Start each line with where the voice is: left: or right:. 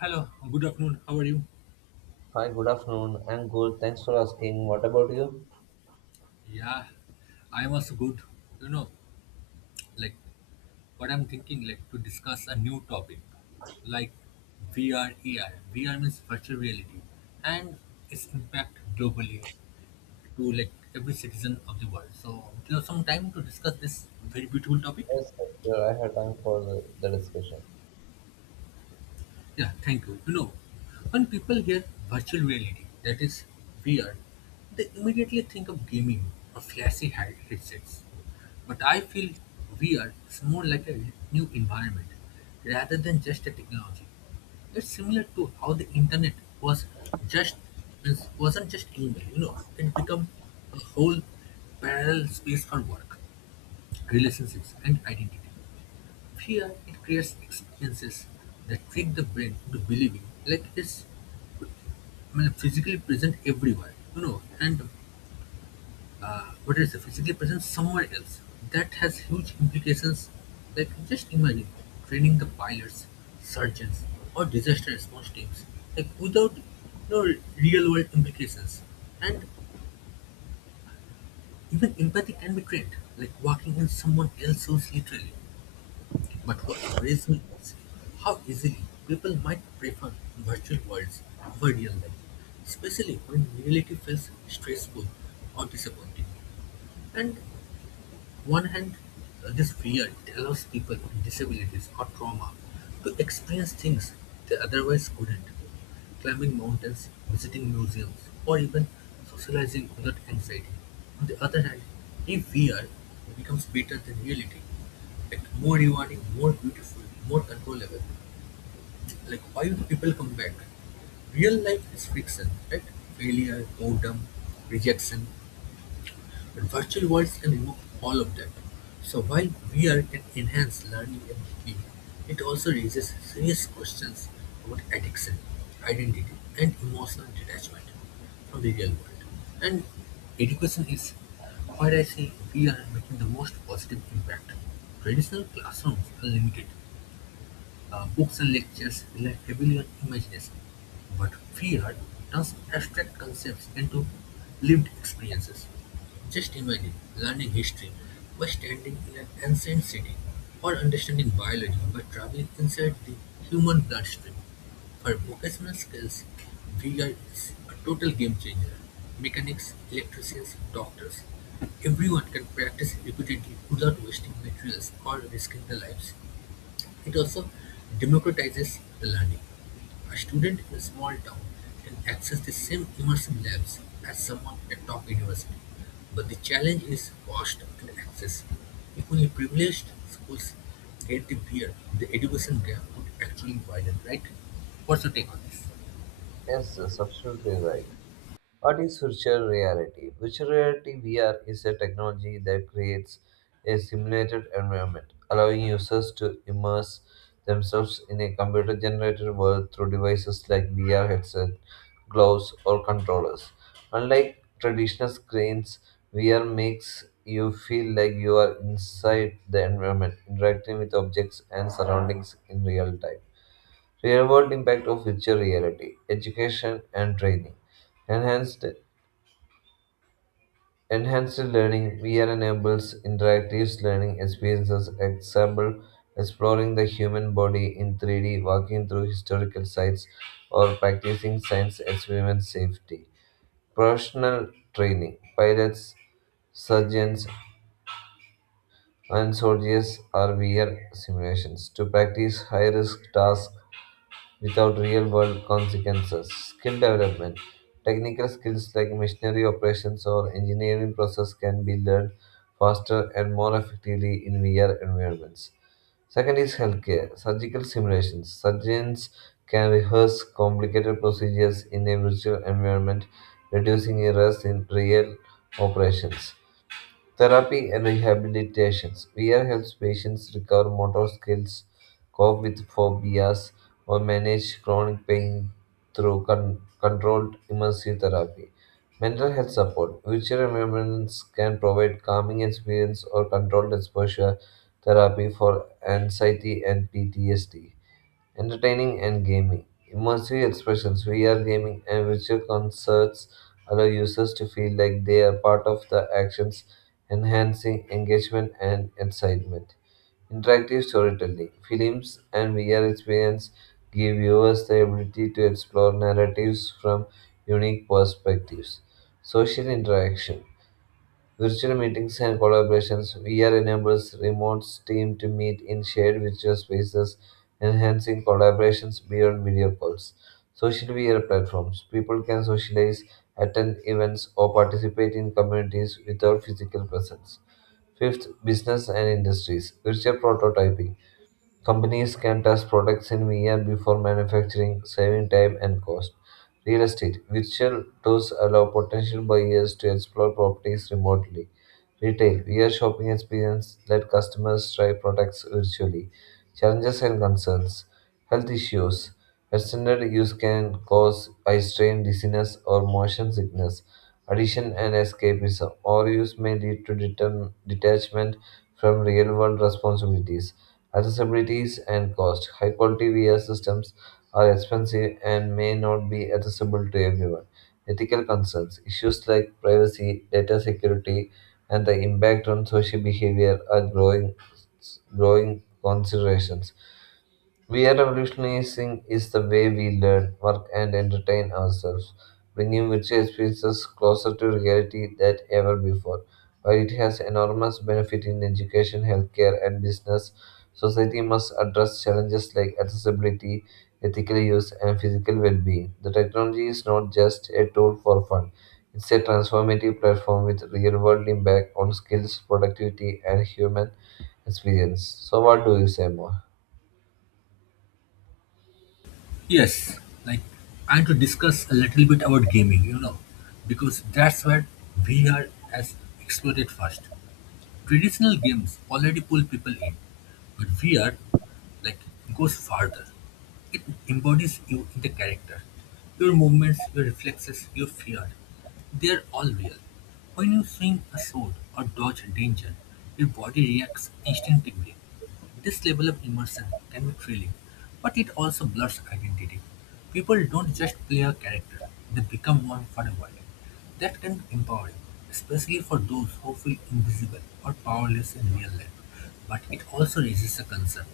left: Hello, good afternoon. How are you?
right: Hi, good afternoon. I'm good. Thanks for asking. What about you?
left: Yeah, I am also good. You know, like what I'm thinking, to discuss a new topic, like VR, means virtual reality, and its impact globally to every citizen of the world. So, do you have some time to discuss this very beautiful topic?
right: Yes, sir, I have time for the discussion.
left: Yeah, thank you. When people hear virtual reality, that is VR, they immediately think of gaming or flashy headsets. But I feel VR is more like a new environment rather than just a technology. It's similar to how the internet was just wasn't just email. You know, it became a whole parallel space for work, relationships, and identity. Fear it creates experiences that trick the brain into believing it's physically present everywhere, and what is the physically present somewhere else. That has huge implications. Like just imagine training the pilots, surgeons, or disaster response teams, without no real world implications. And even empathy can be trained, like walking in someone else's shoes literally. But what worries me is how easily people might prefer virtual worlds over real life, especially when reality feels stressful or disappointing. And one hand, this fear it allows people with disabilities or trauma to experience things they otherwise couldn't. Climbing mountains, visiting museums, or even socializing without anxiety. On the other hand, if fear becomes better than reality, like more rewarding, more beautiful, more controllable. Like why do people come back? Real life is friction, right? Failure, boredom, rejection. But virtual worlds can remove all of that. So while VR can enhance learning and healing, it also raises serious questions about addiction, identity, and emotional detachment from the real world. And education is where I see VR making the most positive impact. Traditional classrooms are limited books and lectures rely heavily on imagination, but free art turns abstract concepts into lived experiences. Just imagine learning history by standing in an ancient city or understanding biology by traveling inside the human bloodstream. For vocational skills, VR is a total game changer. Mechanics, electricians, doctors, everyone can practice repeatedly without wasting materials or risking their lives. It also democratizes learning. A student in a small town can access the same immersive labs as someone at a top university, but the challenge is cost and access. If only privileged schools get the beer, the education gap would actually widen, right? What's your take on this?
right: Yes, absolutely right. What is virtual reality? Virtual reality VR is a technology that creates a simulated environment, allowing users to immerse themselves in a computer generated world through devices like VR headset, gloves, or controllers. Unlike traditional screens, VR makes you feel like you are inside the environment, interacting with objects and surroundings in real time. Real world impact of virtual reality, education and training enhanced. Enhanced learning. VR enables interactive learning experiences, example, exploring the human body in 3D, walking through historical sites, or practicing science experiments safety. Professional training. Pilots, surgeons, and soldiers are VR simulations to practice high risk tasks without real world consequences. Skill development. Technical skills like machinery operations or engineering process can be learned faster and more effectively in VR environments. Second is healthcare surgical simulations. Surgeons can rehearse complicated procedures in a virtual environment, reducing errors in real operations. Therapy and rehabilitations. VR helps patients recover motor skills, cope with phobias, or manage chronic pain through controlled immersive therapy. Mental health support. Virtual environments can provide calming experience or controlled exposure therapy for anxiety and PTSD. Entertaining and gaming. Immersive expressions, VR gaming, and virtual concerts allow users to feel like they are part of the actions, enhancing engagement and excitement. Interactive storytelling, films, and VR experience give viewers the ability to explore narratives from unique perspectives. Social interaction. Virtual meetings and collaborations. VR enables remote teams to meet in shared virtual spaces, enhancing collaborations beyond video calls. Social VR platforms. People can socialize, attend events, or participate in communities without physical presence. Fifth, business and industries. Virtual prototyping. Companies can test products in VR before manufacturing, saving time and cost. Real estate virtual tours allow potential buyers to explore properties remotely. Retail VR shopping experience let customers try products virtually. Challenges and concerns. Health issues. Extended use can cause eye strain, dizziness, or motion sickness. Addiction and escapism. Overuse may lead to detachment from real world responsibilities. Accessibilities and cost. High quality VR systems are expensive and may not be accessible to everyone. Ethical concerns. Issues like privacy, data security, and the impact on social behavior are growing considerations. We are revolutionizing is the way we learn, work, and entertain ourselves, bringing virtual experiences closer to reality than ever before. While it has enormous benefit in education, healthcare, and business, society must address challenges like accessibility, ethical use, and physical well-being. The technology is not just a tool for fun; it's a transformative platform with real-world impact on skills, productivity, and human experience. So, what do you say more?
left: Yes, like I want to discuss a little bit about gaming, because that's where VR has exploded first. Traditional games already pull people in, but VR like goes farther. It embodies you in the character. Your movements, your reflexes, your fear, they are all real. When you swing a sword or dodge danger, your body reacts instinctively. This level of immersion can be thrilling, but it also blurs identity. People don't just play a character, they become one for a while. That can be empowering, especially for those who feel invisible or powerless in real life. But it also raises a concern.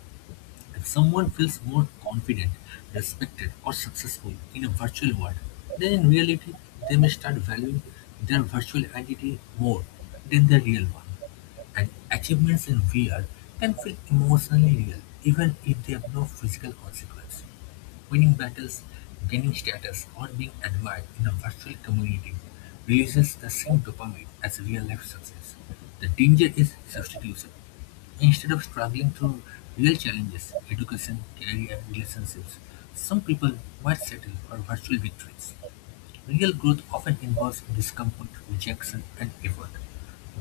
left: If someone feels more confident, respected, or successful in a virtual world, then in reality they may start valuing their virtual identity more than their real one. And achievements in VR can feel emotionally real, even if they have no physical consequence. Winning battles, gaining status, or being admired in a virtual community releases the same dopamine as real-life success. The danger is substitution. Instead of struggling through real challenges, education, career, relationships, some people might settle for virtual victories. Real growth often involves discomfort, rejection, and effort.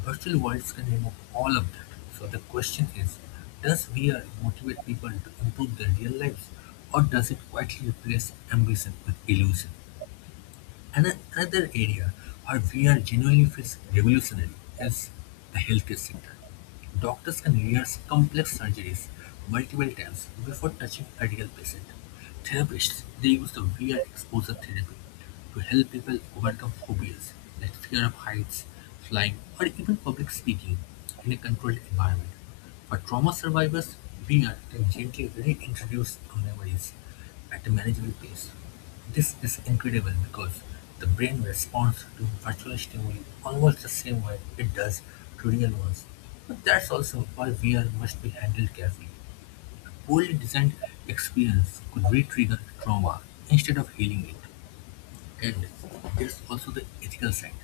left: Virtual worlds can remove all of that. So the question is, does VR motivate people to improve their real lives, or does it quietly replace ambition with illusion? Another area where VR genuinely feels revolutionary is the healthcare sector. Doctors can rehearse complex surgeries multiple times before touching a real patient. Therapists, they use the VR exposure therapy to help people overcome phobias like fear of heights, flying, or even public speaking in a controlled environment. For trauma survivors, beer can gently reintroduce memories at a manageable pace. This is incredible because the brain responds to virtual stimuli almost the same way it does to real ones. But that's also why VR must be handled carefully. A poorly designed experience could re-trigger trauma instead of healing it. And there's also the ethical side.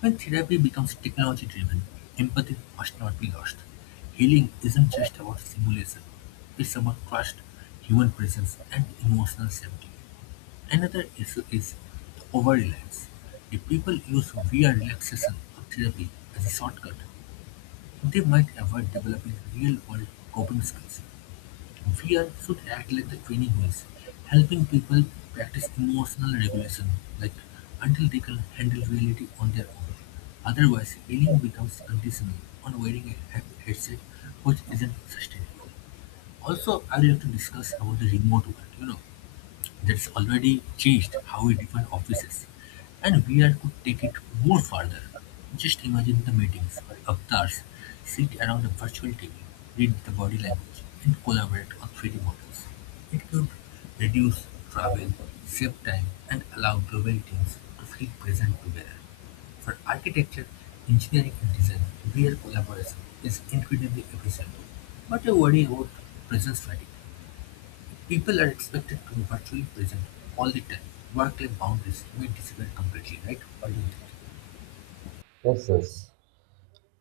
left: When therapy becomes technology-driven, empathy must not be lost. Healing isn't just about simulation. It's about trust, human presence, and emotional safety. Another issue is the over-reliance. If people use VR relaxation or therapy as a shortcut, they might avoid developing real-world coping skills. Fear should act like the training wheels, helping people practice emotional regulation, like until they can handle reality on their own. Otherwise, healing becomes conditional on wearing a headset, which isn't sustainable. Also, I'd like to discuss about the remote work. That's already changed how we define offices, and VR could take it more further. Just imagine the meetings where avatars sit around a virtual TV, read the body language, and collaborate on 3D models. It could reduce travel, save time, and allow global teams to feel present together. For architecture, engineering, and design, VR collaboration is incredibly efficient, but I worry about presence fatigue. People are expected to be virtually present all the time. Work-life boundaries may disappear completely, right? What do you think?
right: Yes, yes.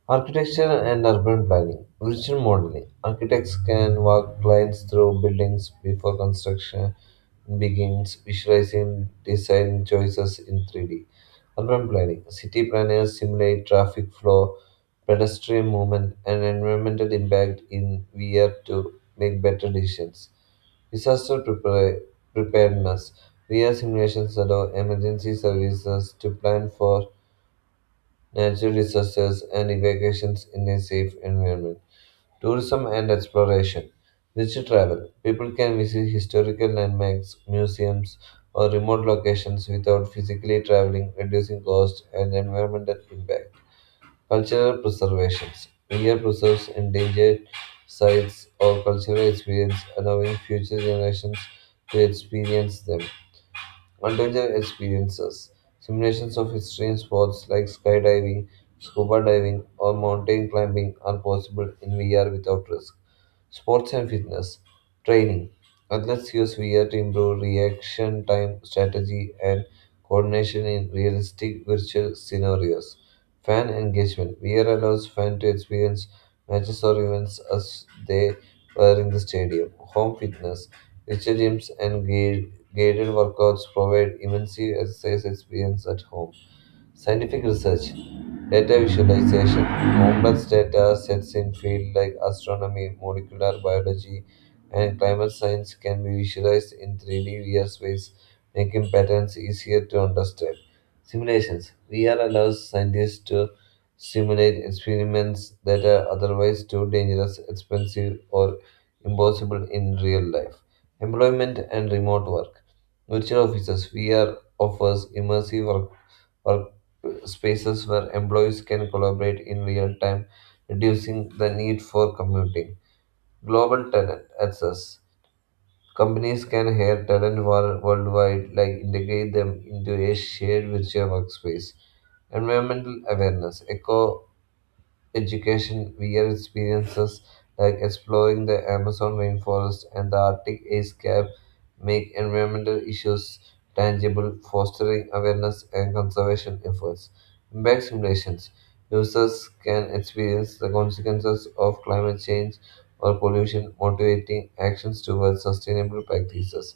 right: Architecture and urban planning. Virtual modeling. Architects can walk clients through buildings before construction begins, visualizing design choices in 3D. Urban planning. City planners simulate traffic flow, pedestrian movement, and environmental impact in VR to make better decisions. Disaster preparedness. VR simulations allow emergency services to plan for natural disasters and evacuations in a safe environment. Tourism and exploration. Nature travel. People can visit historical landmarks, museums, or remote locations without physically traveling, reducing cost and environmental impact. Cultural preservations. India preserves endangered sites or cultural experience, allowing future generations to experience them. Multi experiences, simulations of extreme sports like skydiving, scuba diving, or mountain climbing are possible in VR without risk. Sports and fitness training. Athletes use VR to improve reaction time, strategy, and coordination in realistic virtual scenarios. Fan engagement. VR allows fans to experience matches or events as they were in the stadium. Home fitness. Nature gyms and guided workouts provide immense exercise experience at home. Scientific research, data visualization, complex data sets in fields like astronomy, molecular biology, and climate science can be visualized in 3D VR space, making patterns easier to understand. Simulations, VR allows scientists to simulate experiments that are otherwise too dangerous, expensive, or impossible in real life. Employment and remote work. Virtual offices, VR offers immersive work spaces where employees can collaborate in real time, reducing the need for commuting. Global talent access. Companies can hire talent worldwide, like integrate them into a shared virtual workspace. Environmental awareness. Eco education, weird experiences like exploring the Amazon rainforest and the Arctic ice cap make environmental issues tangible, fostering awareness and conservation efforts. Impact simulations. Users can experience the consequences of climate change or pollution, motivating actions towards sustainable practices.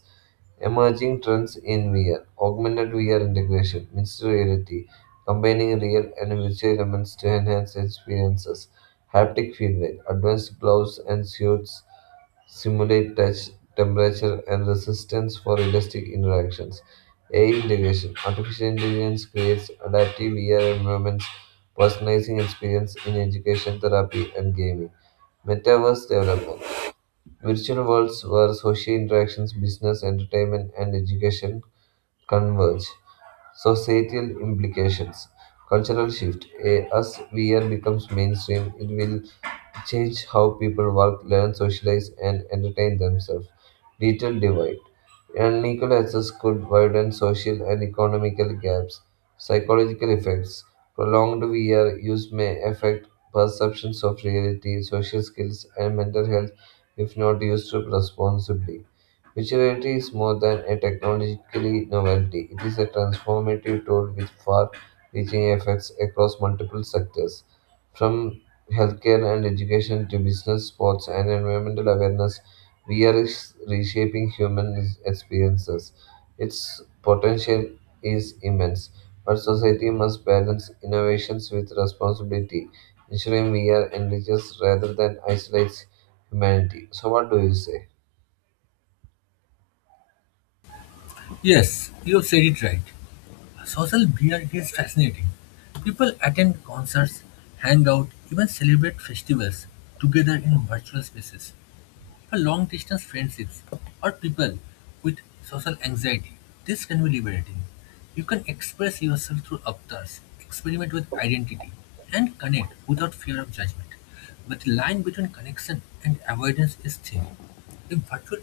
right: Emerging trends in VR, augmented VR integration, mixed reality, combining real and virtual elements to enhance experiences. Haptic feedback, advanced gloves and suits simulate touch, temperature, and resistance for realistic interactions. AI integration, artificial intelligence creates adaptive VR environments, personalizing experience in education, therapy, and gaming. Metaverse development, virtual worlds where social interactions, business, entertainment, and education converge. Societal implications. Cultural shift. A, as VR becomes mainstream, it will change how people work, learn, socialize, and entertain themselves. Digital divide. Unequal access could widen social and economical gaps. Psychological effects. Prolonged VR use may affect perceptions of reality, social skills, and mental health if not used responsibly. Virtuality is more than a technologically novelty. It is a transformative tool with far-reaching effects across multiple sectors, from healthcare and education to business, sports, and environmental awareness. We are reshaping human experiences. Its potential is immense, but society must balance innovations with responsibility, ensuring VR enriches rather than isolates humanity. So, what do you say?
left: Yes, you have said it right. Social beer is fascinating. People attend concerts, hang out, even celebrate festivals together in virtual spaces. For long-distance friendships or people with social anxiety. This can be liberating. You can express yourself through avatars, experiment with identity, and connect without fear of judgment. But the line between connection and avoidance is thin. If virtual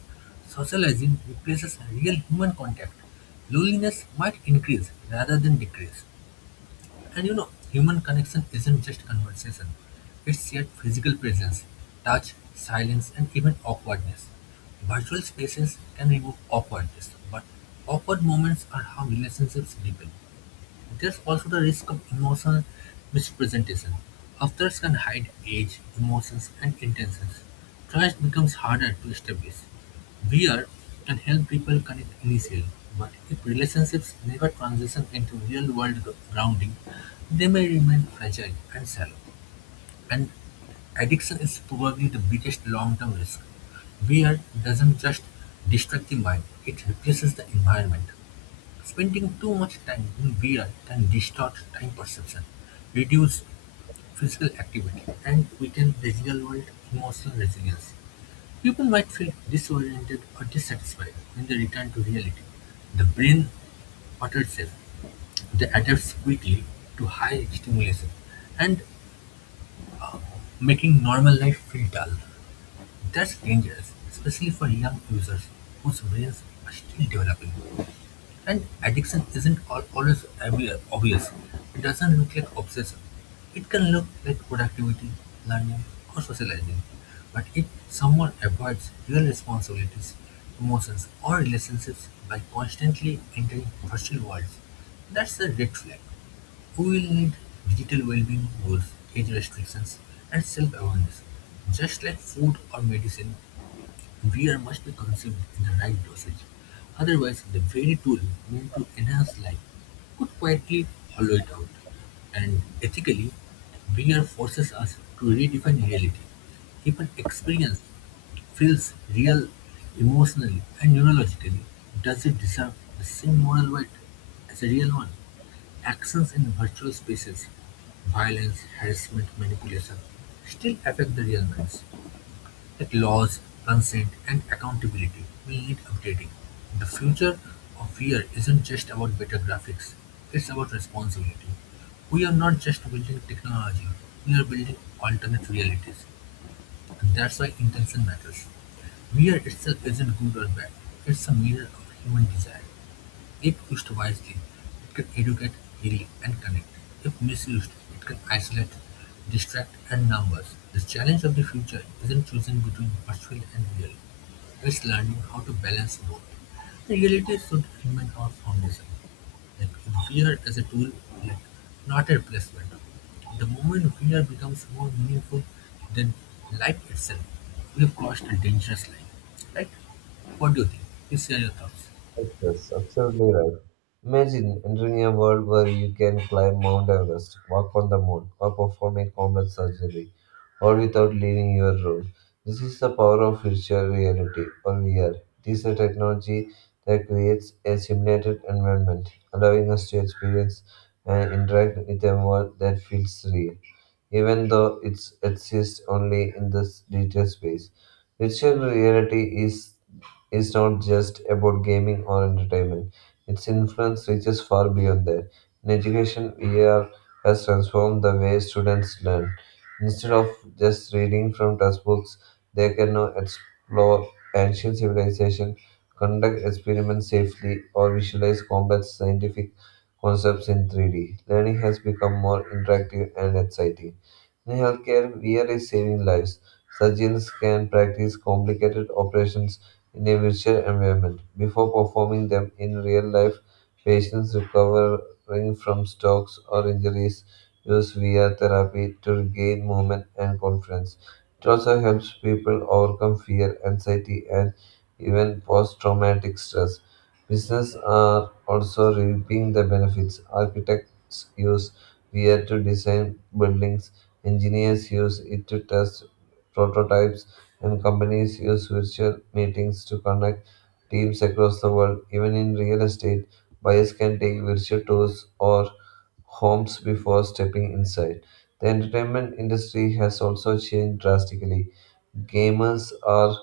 left: socializing replaces real human contact, loneliness might increase rather than decrease. And you know, human connection isn't just conversation, it's shared physical presence, touch, silence, and even awkwardness. Virtual spaces can remove awkwardness, but awkward moments are how relationships deepen. There's also the risk of emotional misrepresentation. Authors can hide age, emotions, and intentions. Trust becomes harder to establish. VR can help people connect initially, but if relationships never transition into real-world grounding, they may remain fragile and shallow. And addiction is probably the biggest long-term risk. VR doesn't just distract the mind, it replaces the environment. Spending too much time in VR can distort time perception, reduce physical activity, and weaken the real-world emotional resilience. People might feel disoriented or dissatisfied when they return to reality. The brain alters itself. They adapt quickly to high stimulation and making normal life feel dull. That's dangerous, especially for young users whose brains are still developing. And addiction isn't always obvious. It doesn't look like obsession. It can look like productivity, learning, or socializing. But if someone avoids real responsibilities, emotions, or relationships by constantly entering virtual worlds, that's a red flag. We will need digital well-being goals, age restrictions, and self-awareness, just like food or medicine. Beer must be consumed in the right dosage, otherwise the very tool meant to enhance life could quietly hollow it out. And ethically, beer forces us to redefine reality. If an experience feels real emotionally and neurologically. Does it deserve the same moral weight as a real one? Actions in virtual spaces, violence, harassment, manipulation, still affect the real minds. That laws, consent and accountability will need updating. The future of VR isn't just about better graphics, it's about responsibility. We are not just building technology, we are building alternate realities. And that's why intention matters. VR itself isn't good or bad, it's a mirror of human desire. If used wisely, it can educate, heal, and connect. If misused, it can isolate, distract, and numb us. The challenge of the future isn't choosing between virtual and real. It's learning how to balance both. Reality should remain our foundation. Like VR as a tool, like not a replacement. The moment VR becomes more meaningful than life itself, we've crossed a dangerous line. Right? What do you think? Please share your thoughts.
right: Yes, absolutely right. Imagine entering a world where you can climb Mount Everest, walk on the moon, or perform a combat surgery, all without leaving your room. This is the power of virtual reality, or VR. It is a technology that creates a simulated environment, allowing us to experience and interact with a world that feels real even though it exists only in this digital space. Virtual reality is not just about gaming or entertainment. Its influence reaches far beyond that. In education, VR has transformed the way students learn. Instead of just reading from textbooks, they can now explore ancient civilizations, conduct experiments safely, or visualize complex scientific concepts in 3D. Learning has become more interactive and exciting. In healthcare, VR is saving lives. Surgeons can practice complicated operations in a virtual environment before performing them in real life. Patients recovering from strokes or injuries use VR therapy to regain movement and confidence. It also helps people overcome fear, anxiety, and even post traumatic stress. Businesses are also reaping the benefits. Architects use VR to design buildings. Engineers use it to test prototypes, and companies use virtual meetings to connect teams across the world. Even in real estate, buyers can take virtual tours or homes before stepping inside. The entertainment industry has also changed drastically. Gamers are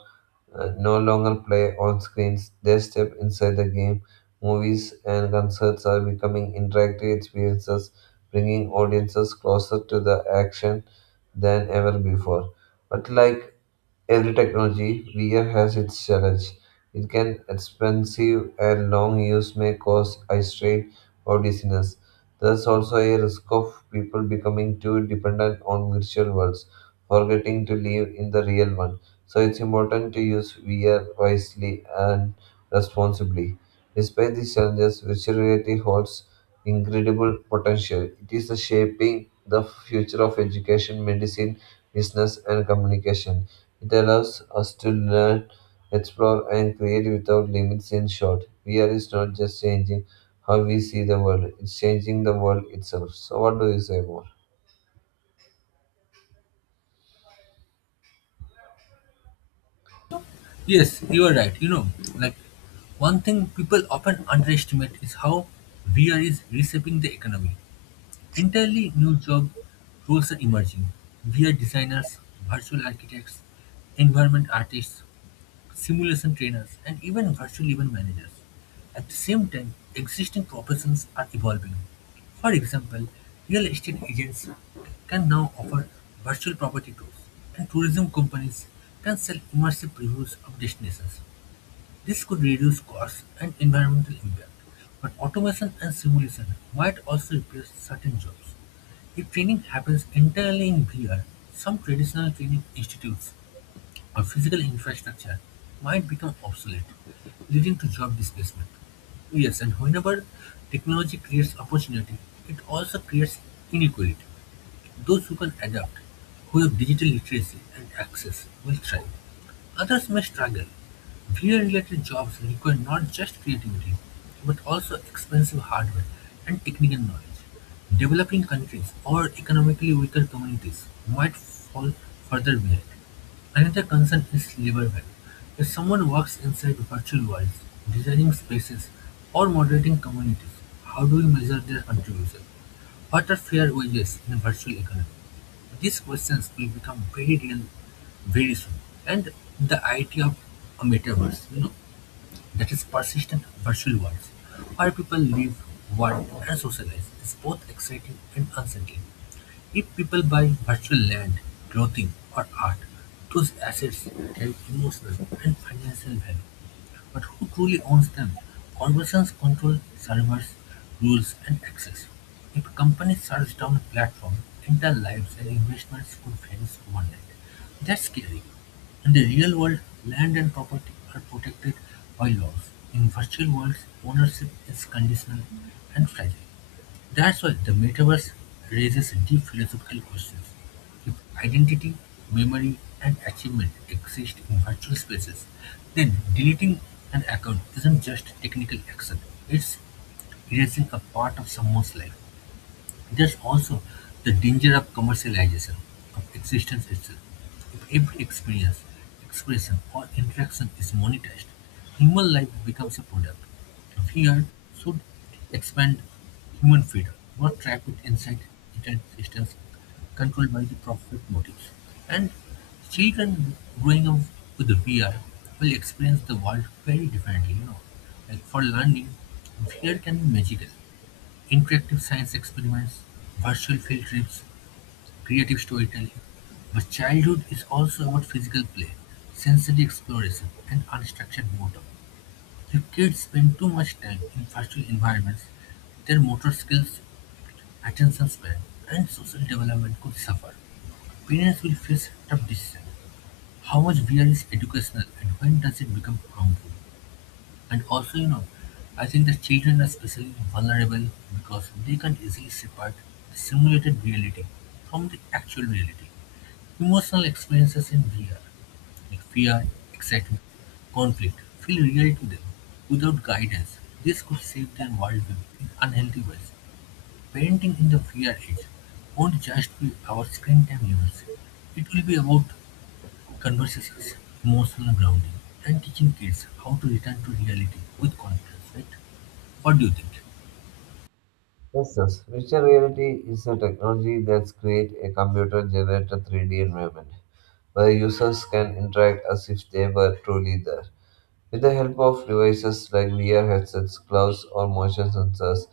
right: no longer play on screens. They step inside the game. Movies and concerts are becoming interactive experiences, bringing audiences closer to the action than ever before. But like every technology VR has its challenge. It can expensive and long use may cause eye strain or dizziness. There's also a risk of people becoming too dependent on virtual worlds, forgetting to live in the real one. So it's important to use VR wisely and responsibly. Despite these challenges, virtual reality holds incredible potential. It is the shaping the future of education, medicine, business, and communication. It allows us to learn, explore, and create without limits. In short, VR is not just changing how we see the world, it's changing the world itself. So, what do you say more?
left: Yes, you are right. Like one thing people often underestimate is how VR is reshaping the economy. Entirely new job roles are emerging. VR designers, virtual architects, environment artists, simulation trainers, and even virtual event managers. At the same time, existing professions are evolving. For example, real estate agents can now offer virtual property tours, and tourism companies can sell immersive previews of destinations. This could reduce costs and environmental impact, but automation and simulation might also replace certain jobs. If training happens entirely in VR, some traditional training institutes or physical infrastructure might become obsolete, leading to job displacement. Yes, and whenever technology creates opportunity, it also creates inequality. Those who can adapt, who have digital literacy and access, will thrive. Others may struggle. VR related jobs require not just creativity, but also expensive hardware and technical knowledge. Developing countries or economically weaker communities might fall further behind. Another concern is labor value. If someone works inside virtual worlds, designing spaces, or moderating communities, how do we measure their contribution? What are fair wages in a virtual economy? These questions will become very real very soon. And the idea of a metaverse, that is persistent virtual worlds, where people live, work, and socialize, is both exciting and unsettling. If people buy virtual land, clothing, or art, those assets carry emotional and financial value. But who truly owns them? Corporations control servers, rules, and access. If companies shuts down a platform, entire lives and investments could vanish overnight. That's scary. In the real world, land and property are protected by laws. In virtual worlds, ownership is conditional and fragile. That's why the metaverse raises deep philosophical questions. If identity, memory, and achievement exist in virtual spaces, then deleting an account isn't just technical action, it's erasing a part of someone's life. There's also the danger of commercialization of existence itself. If every experience, expression, or interaction is monetized, human life becomes a product. Fear should expand human freedom, not trap it inside certain systems controlled by the profit motives. And children growing up with VR will experience the world very differently. Like for learning, VR can be magical. Interactive science experiments, virtual field trips, creative storytelling, but childhood is also about physical play, sensory exploration, and unstructured motor. If kids spend too much time in virtual environments, their motor skills, attention span, and social development could suffer. Parents will face tough decisions. How much VR is educational and when does it become harmful? And I think that children are especially vulnerable because they can easily separate the simulated reality from the actual reality. Emotional experiences in VR, like fear, excitement, conflict, feel real to them without guidance. This could shape their worldview in unhealthy ways. Parenting in the VR age won't just be about screen time limits. It will be about conversations, emotional grounding, and teaching kids how to return to reality with confidence, right? What do you think?
right: Yes, yes. Virtual reality is a technology that creates a computer generated 3D environment where users can interact as if they were truly there. With the help of devices like VR headsets, gloves, or motion sensors,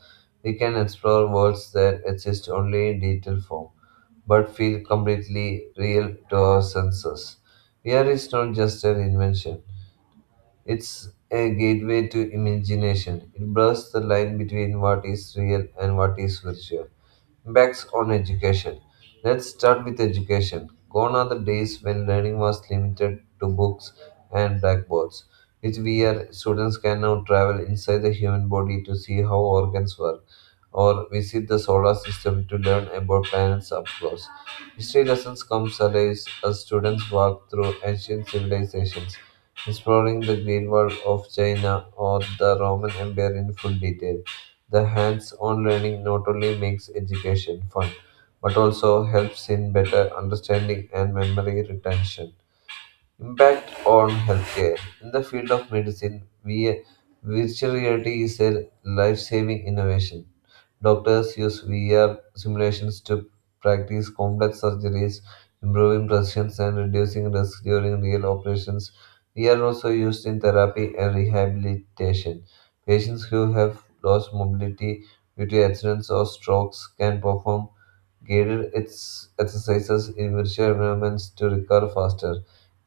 right: we can explore worlds that exist only in digital form but feel completely real to our senses. VR is not just an invention, it's a gateway to imagination. It blurs the line between what is real and what is virtual. Impacts on education. Let's start with education. Gone are the days when learning was limited to books and blackboards. With VR, students can now travel inside the human body to see how organs work or visit the solar system to learn about planets up close. History lessons come alive as students walk through ancient civilizations exploring the Great Wall of China or the Roman Empire in full detail. The hands on learning not only makes education fun, but also helps in better understanding and memory retention. Impact on healthcare. In the field of medicine, virtual reality is a life saving innovation. Doctors use VR simulations to practice complex surgeries, improving precision and reducing risk during real operations. VR also used in therapy and rehabilitation. Patients who have lost mobility due to accidents or strokes can perform guided its exercises in virtual environments to recover faster.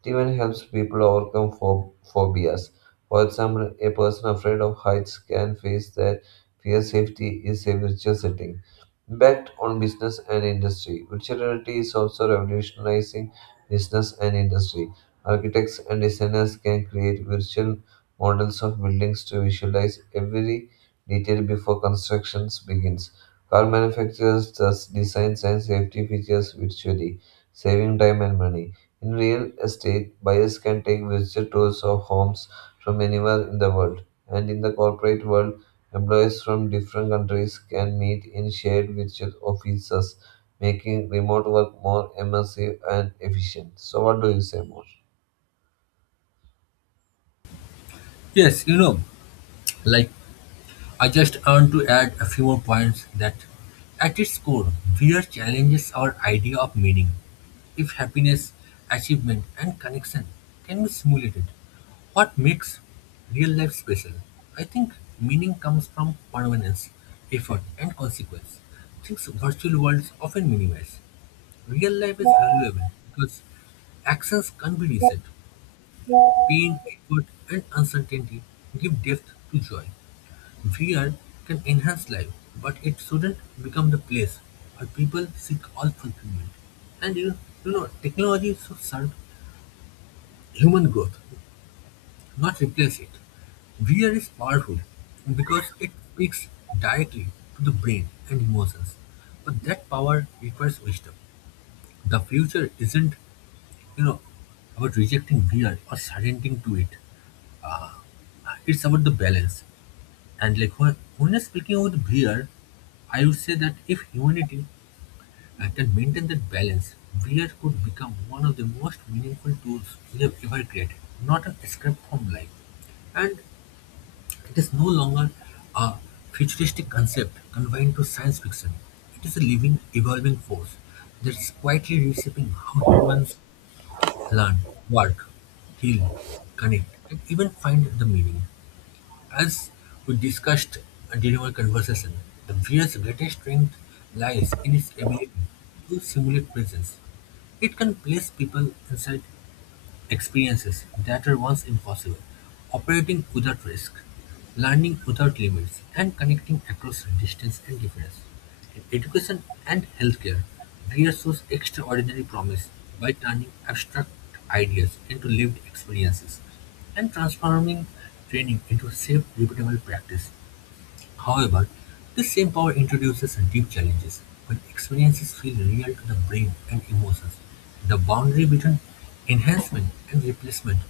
right: It even helps people overcome phobias. For example, a person afraid of heights can face that fear safety is a virtual setting. Impact on business and industry. Virtuality is also revolutionizing business and industry. Architects and designers can create virtual models of buildings to visualize every detail before construction begins. Car manufacturers thus design and safety features virtually, saving time and money. In real estate, buyers can take virtual tours of homes from anywhere in the world, and in the corporate world, employees from different countries can meet in shared virtual offices, making remote work more immersive and efficient. So, what do you say more?
left: Yes, like I just want to add a few more points that at its core, VR challenges our idea of meaning. If happiness, achievement, and connection can be simulated, what makes real life special? I think meaning comes from permanence, effort, and consequence, things virtual worlds often minimize. Real life is valuable because actions can't be reset. Pain, effort, and uncertainty give depth to joy. VR can enhance life, but it shouldn't become the place where people seek all fulfillment. And you know, Technology should serve human growth, not replace it. VR is powerful because it speaks directly to the brain and emotions, but that power requires wisdom. The future isn't you know, about rejecting VR or surrendering to it. It's about the balance. And when I'm speaking about VR, I would say that if humanity can maintain that balance, VR could become one of the most meaningful tools we have ever created, not an escape from life. And it is no longer a futuristic concept confined to science fiction. It is a living, evolving force that's quietly reshaping how humans learn, work, heal, connect, and even find the meaning. As we discussed during our conversation, the VR's greatest strength lies in its ability to simulate presence. It can place people inside experiences that were once impossible, operating without risk, learning without limits, and connecting across distance and difference. In education and healthcare, Greer shows extraordinary promise by turning abstract ideas into lived experiences and transforming training into safe, repeatable practice. However, this same power introduces deep challenges. When experiences feel real to the brain and emotions, the boundary between enhancement and replacement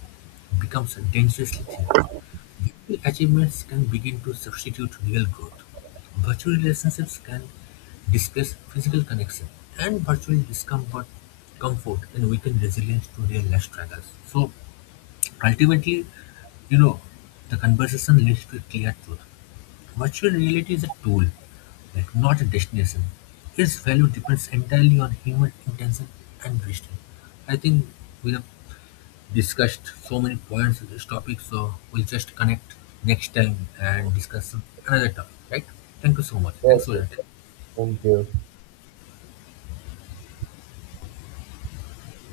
left: becomes dangerously thin. Virtual achievements can begin to substitute real growth. Virtual relationships can displace physical connection, and virtual discomfort, comfort, and weaken resilience to real life struggles. So, ultimately, you know, the conversation leads to a clear truth. Virtual reality is a tool, like not a destination. Its value depends entirely on human intention and vision. I think we have discussed so many points in this topic, so we'll just connect next time and discuss another topic, right? Thank you so much.
right: Yes,
left: Thanks for
right: yes,
left: your time.
right: thank you.